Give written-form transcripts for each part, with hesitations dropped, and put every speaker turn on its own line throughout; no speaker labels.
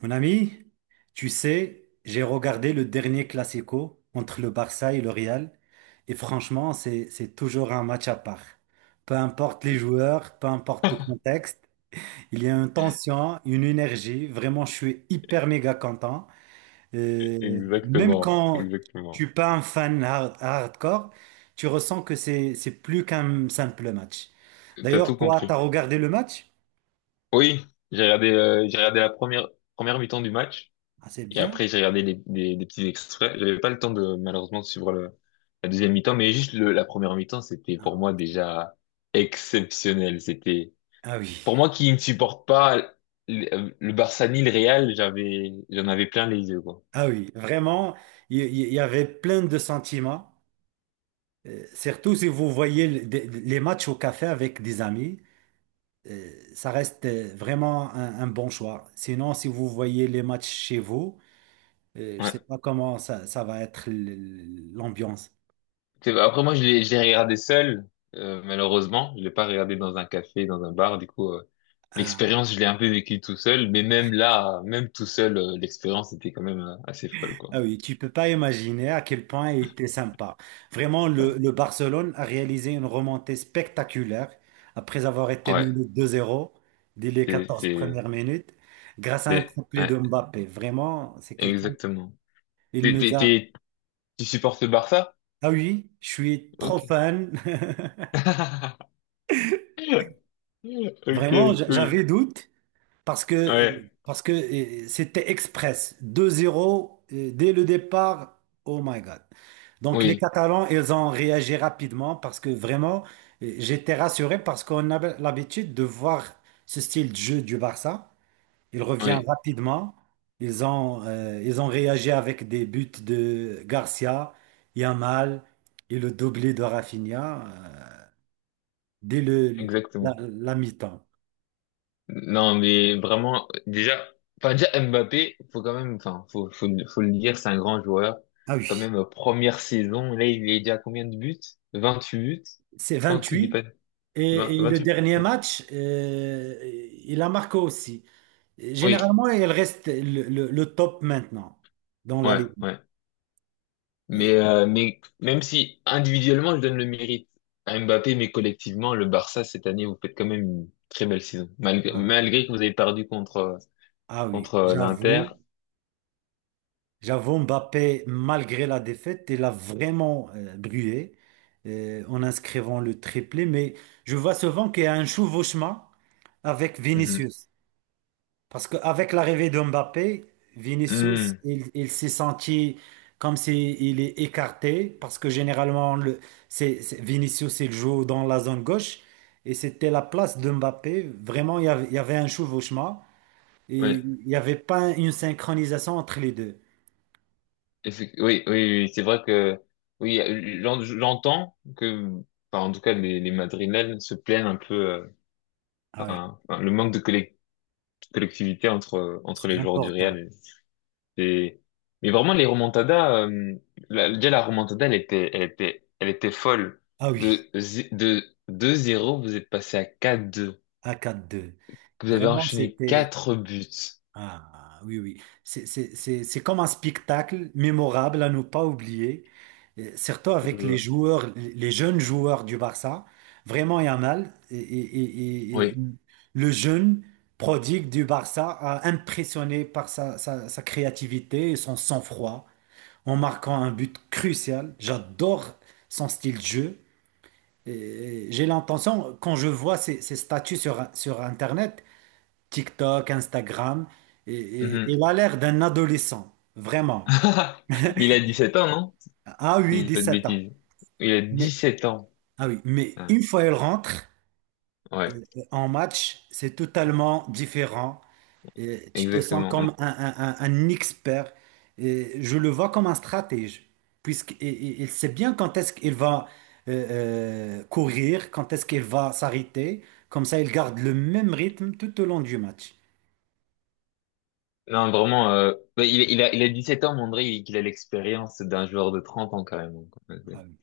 Mon ami, tu sais, j'ai regardé le dernier Classico entre le Barça et le Real, et franchement, c'est toujours un match à part. Peu importe les joueurs, peu importe le contexte, il y a une tension, une énergie. Vraiment, je suis hyper méga content. Même
Exactement,
quand tu
exactement.
n'es pas un fan hardcore, tu ressens que c'est plus qu'un simple match.
T'as
D'ailleurs,
tout
toi, tu as
compris.
regardé le match?
Oui, j'ai regardé la première mi-temps du match
Ah, c'est
et
bien.
après j'ai regardé des petits extraits. J'avais pas le temps de malheureusement de suivre la deuxième mi-temps, mais juste la première mi-temps c'était pour
Ah
moi déjà exceptionnel. C'était
ah oui.
pour moi qui ne supporte pas le Barça ni le Real, j'en avais plein les yeux quoi.
Ah oui, vraiment, il y avait plein de sentiments. Surtout si vous voyez les matchs au café avec des amis, ça reste vraiment un bon choix. Sinon, si vous voyez les matchs chez vous, je ne
Ouais.
sais pas comment ça va être l'ambiance.
Après, moi, je regardé seul, malheureusement. Je l'ai pas regardé dans un café, dans un bar. Du coup, l'expérience, je l'ai un peu vécue tout seul. Mais même là, même tout seul, l'expérience était quand même assez folle, quoi.
Ah oui, tu peux pas imaginer à quel point il était sympa. Vraiment, le Barcelone a réalisé une remontée spectaculaire après avoir été
Ouais,
mené 2-0 dès les
c'est,
14
c'est,
premières minutes grâce à un
c'est,
triplé
ouais,
de Mbappé. Vraiment, c'est quelqu'un.
exactement.
Il
T'es,
nous
t'es,
a.
t'es- tu supportes le Barça?
Ah oui, je suis trop
Ok.
fan.
Ok,
Vraiment,
cool.
j'avais doute parce que,
Ouais,
parce que c'était express. 2-0 dès le départ. Oh my God. Donc les
oui,
Catalans, ils ont réagi rapidement parce que vraiment, j'étais rassuré parce qu'on a l'habitude de voir ce style de jeu du Barça. Il revient
oui,
rapidement. Ils ont réagi avec des buts de Garcia, Yamal et le doublé de Rafinha euh, dès
exactement.
la mi-temps.
Non, mais vraiment, déjà, enfin, déjà, Mbappé, faut quand même, enfin, faut le dire, c'est un grand joueur.
Ah
Quand
oui.
même, première saison, là, il est déjà à combien de buts? 28 buts?
C'est
Non, si je dis
28.
pas, 20
Et, le
28?
dernier
Ouais.
match, il a marqué aussi.
Oui,
Généralement, il reste le top maintenant dans la Ligue.
ouais.
Et-
Mais même si individuellement, je donne le mérite à Mbappé, mais collectivement, le Barça, cette année, vous faites quand même une très belle saison.
ah oui.
Malgré que vous avez perdu
Ah oui,
contre l'Inter.
j'avoue, Mbappé, malgré la défaite, il a vraiment brûlé en inscrivant le triplé. Mais je vois souvent qu'il y a un chevauchement avec
Mhm.
Vinicius. Parce qu'avec l'arrivée de Mbappé, Vinicius,
Mhm.
il s'est senti comme s'il est écarté, parce que généralement, Vinicius, il joue dans la zone gauche, et c'était la place de Mbappé. Vraiment, il y avait un chevauchement, et
Ouais.
il n'y avait pas une synchronisation entre les deux.
Oui, c'est vrai que oui, j'entends que, enfin, en tout cas, les Madrilènes se plaignent un peu,
Ah oui,
enfin, le manque de collectivité entre
c'est
les joueurs du
important.
Real. Et, mais vraiment, les remontadas, déjà la remontada, elle était folle.
Ah oui,
De de 2-0 vous êtes passé à 4-2.
à 4-2.
Vous avez
Vraiment,
enchaîné
c'était...
4 buts.
Ah oui, oui. C'est comme un spectacle mémorable à ne pas oublier. Surtout avec les
Euh,
joueurs, les jeunes joueurs du Barça. Vraiment, Yamal
Oui.
le jeune prodigue du Barça a impressionné par sa créativité et son sang-froid en marquant un but crucial. J'adore son style de jeu. Et j'ai l'intention, quand je vois ses statuts sur Internet, TikTok, Instagram.
Mhm.
Il a l'air d'un adolescent, vraiment.
Mais il a 17 ans, non? Si
Ah
je
oui,
dis pas de
17 ans.
bêtises. Il a dix
Mais,
sept ans.
ah oui, mais
Ah.
une fois il rentre
Ouais,
euh, en match, c'est totalement différent. Et tu te sens
exactement.
comme un expert. Et je le vois comme un stratège, puisqu'il sait bien quand est-ce qu'il va courir, quand est-ce qu'il va s'arrêter. Comme ça, il garde le même rythme tout au long du match.
Non, vraiment, mais il a 17 ans, mais on dirait qu'il a l'expérience d'un joueur de 30 ans, carrément, quoi.
Ah oui.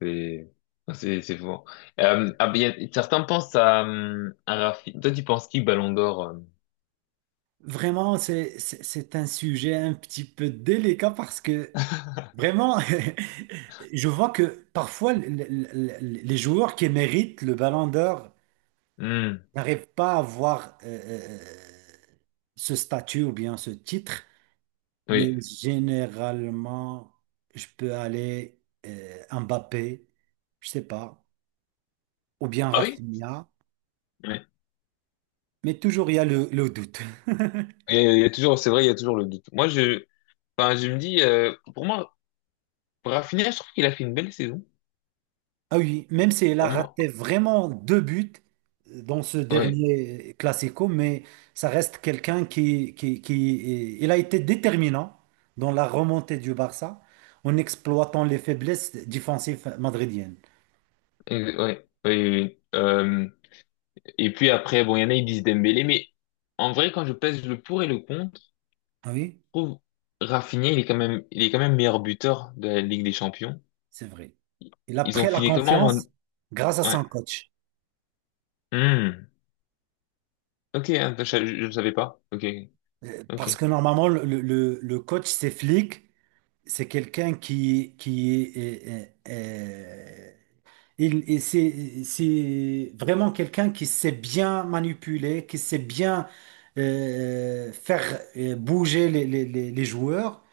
c'est, enfin, c'est fou. Ah, ben, certains pensent à Rafi. Toi, tu penses qui, Ballon d'Or? Euh.
Vraiment, c'est un sujet un petit peu délicat parce que vraiment, je vois que parfois les joueurs qui méritent le ballon d'or
Hmm,
n'arrivent pas à avoir ce statut ou bien ce titre, mais
oui.
généralement, je peux aller Mbappé, je sais pas, ou bien
Ah oui?
Rafinha,
Ouais.
mais toujours il y a le doute.
Et il y a toujours, c'est vrai, il y a toujours le doute. Moi, je, enfin, je me dis, pour moi, Rafinha, je trouve qu'il a fait une belle saison.
Ah oui, même si elle a
Pour moi,
raté vraiment 2 buts dans ce
ouais.
dernier Classico, mais ça reste quelqu'un qui il a été déterminant dans la remontée du Barça en exploitant les faiblesses défensives madridiennes.
Ouais, oui, oui. Et puis après, bon, il y en a, ils disent Dembélé, mais en vrai, quand je pèse le pour et le contre,
Ah oui,
je trouve Rafinha, il est quand même, il est quand même meilleur buteur de la Ligue des Champions.
c'est vrai. Il a
Ils ont
pris la
fini comment? En-.
confiance grâce à
Ouais.
son coach.
Hmm. Ok, hein, ne savais pas. Ok, ok.
Parce que normalement, le coach, c'est flic, c'est quelqu'un qui est, Il, et c'est vraiment quelqu'un qui sait bien manipuler, qui sait bien faire bouger les joueurs.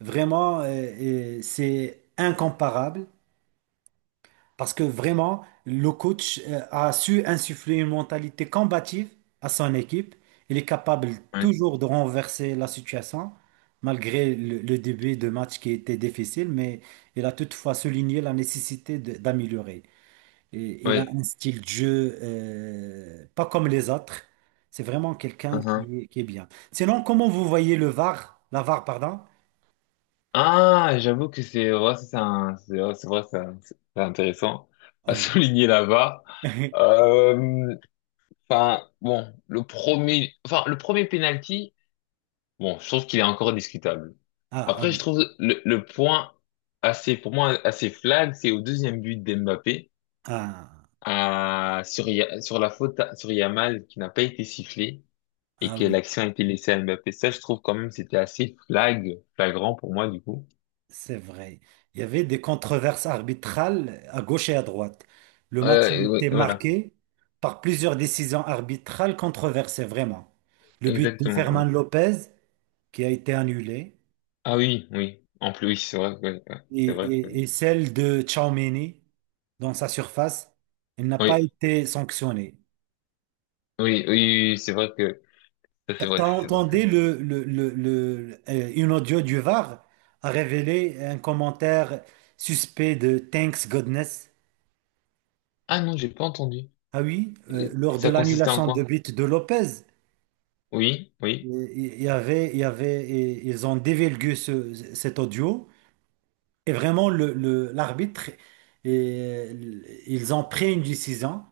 Vraiment, c'est incomparable parce que vraiment, le coach a su insuffler une mentalité combative à son équipe. Il est capable
Ouais,
toujours de renverser la situation, malgré le début de match qui était difficile, mais il a toutefois souligné la nécessité d'améliorer. Et il a
ouais.
un style de jeu, pas comme les autres. C'est vraiment quelqu'un
Uhum.
qui est bien. Sinon, comment vous voyez le VAR, la VAR, pardon?
Ah, j'avoue que c'est un, c'est ouais, c'est vrai, c'est intéressant
Ah
à
oui.
souligner là-bas. Euh, enfin, bon, enfin, le premier penalty. Bon, je trouve qu'il est encore discutable.
Ah, ah
Après, je
oui.
trouve le point assez, pour moi, assez flag, c'est au deuxième but d'Mbappé,
Ah,
sur la faute sur Yamal qui n'a pas été sifflé et
ah
que
oui.
l'action a été laissée à Mbappé. Ça, je trouve quand même c'était flagrant pour moi, du coup.
C'est vrai. Il y avait des controverses arbitrales à gauche et à droite. Le match
Et
il
oui,
était
voilà,
marqué par plusieurs décisions arbitrales controversées, vraiment. Le but de
exactement, ouais.
Ferman Lopez qui a été annulé.
Ah oui, oui. En plus, oui,
et,
c'est vrai que,
et- et celle de Tchouaméni dans sa surface, elle n'a
oui,
pas été sanctionnée.
oui, c'est vrai que,
T'as
ça
entendu
c'est vrai.
une audio du VAR a révélé un commentaire suspect de Thanks Godness.
Ah non, j'ai pas entendu.
Ah oui,
Et
lors de
ça consistait en
l'annulation de
quoi?
but de Lopez,
Oui, oui.
il y avait, et ils ont dévélgué cet audio. Et vraiment, l'arbitre, et- ils ont pris une décision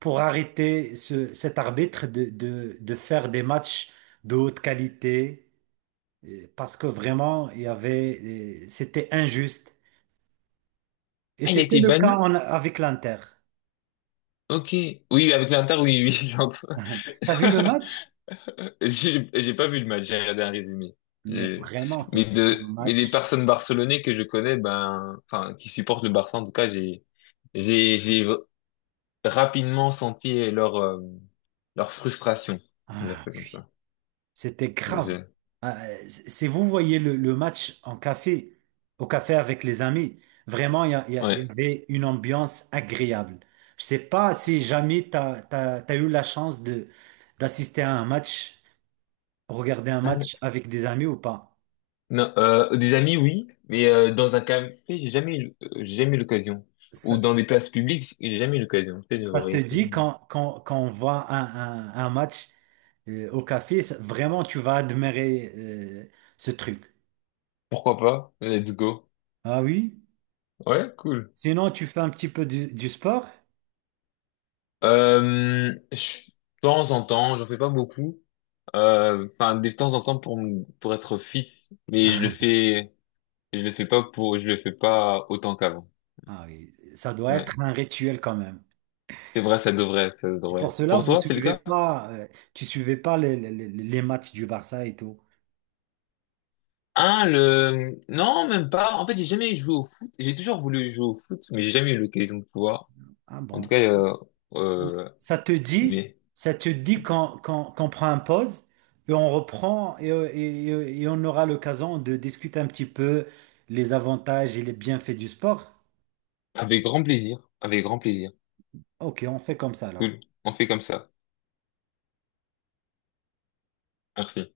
pour arrêter cet arbitre de faire des matchs de haute qualité parce que vraiment, c'était injuste. Et
Ah, il a
c'était
été
le cas
banni?
en- avec l'Inter.
Ok. Oui, avec l'Inter, oui, oui, j'entends.
T'as vu le match?
J'ai pas vu le match, j'ai regardé un résumé.
Mais
J'ai-.
vraiment,
Mais
c'était un
de, mais les
match.
personnes barcelonaises que je connais, ben, enfin, qui supportent le Barça, en tout cas, j'ai rapidement senti leur, leur frustration. On va dire
Ah,
ça comme ça.
c'était grave.
Je-.
Si vous voyez le match en café, au café avec les amis, vraiment, il y
Ouais.
avait une ambiance agréable. Je sais pas si jamais tu as eu la chance de d'assister à un match, regarder un match
Ah,
avec des amis ou pas.
Non, des amis, oui, mais dans un café, j'ai jamais eu l'occasion. Ou
Ça,
dans des places publiques, j'ai jamais eu l'occasion. Peut-être que
Ça
j'aurais
te
essayé.
dit quand, quand on voit un match au café, ça- vraiment, tu vas admirer ce truc.
Pourquoi pas? Let's go.
Ah oui?
Ouais, cool.
Sinon, tu fais un petit peu du sport?
Je- de temps en temps, j'en fais pas beaucoup. Enfin, de temps en temps pour pour être fit, mais je le fais pas pour, je le fais pas autant qu'avant.
Ah oui, ça doit
Ouais,
être un rituel quand même.
c'est vrai, ça
C'est pour
devrait.
cela,
Pour
vous
toi, c'est le
suivez
cas?
pas, tu suivais pas les matchs du Barça et tout.
Ah, le, non, même pas. En fait, j'ai jamais joué au foot. J'ai toujours voulu jouer au foot, mais j'ai jamais eu l'occasion de pouvoir.
Ah
En
bon.
tout cas, euh,
Ça te dit,
mais
Ça te dit qu'on qu'on prend un pause et on reprend et et on aura l'occasion de discuter un petit peu les avantages et les bienfaits du sport.
avec grand plaisir, avec grand plaisir.
Ok, on fait comme ça alors.
Cool. On fait comme ça. Merci.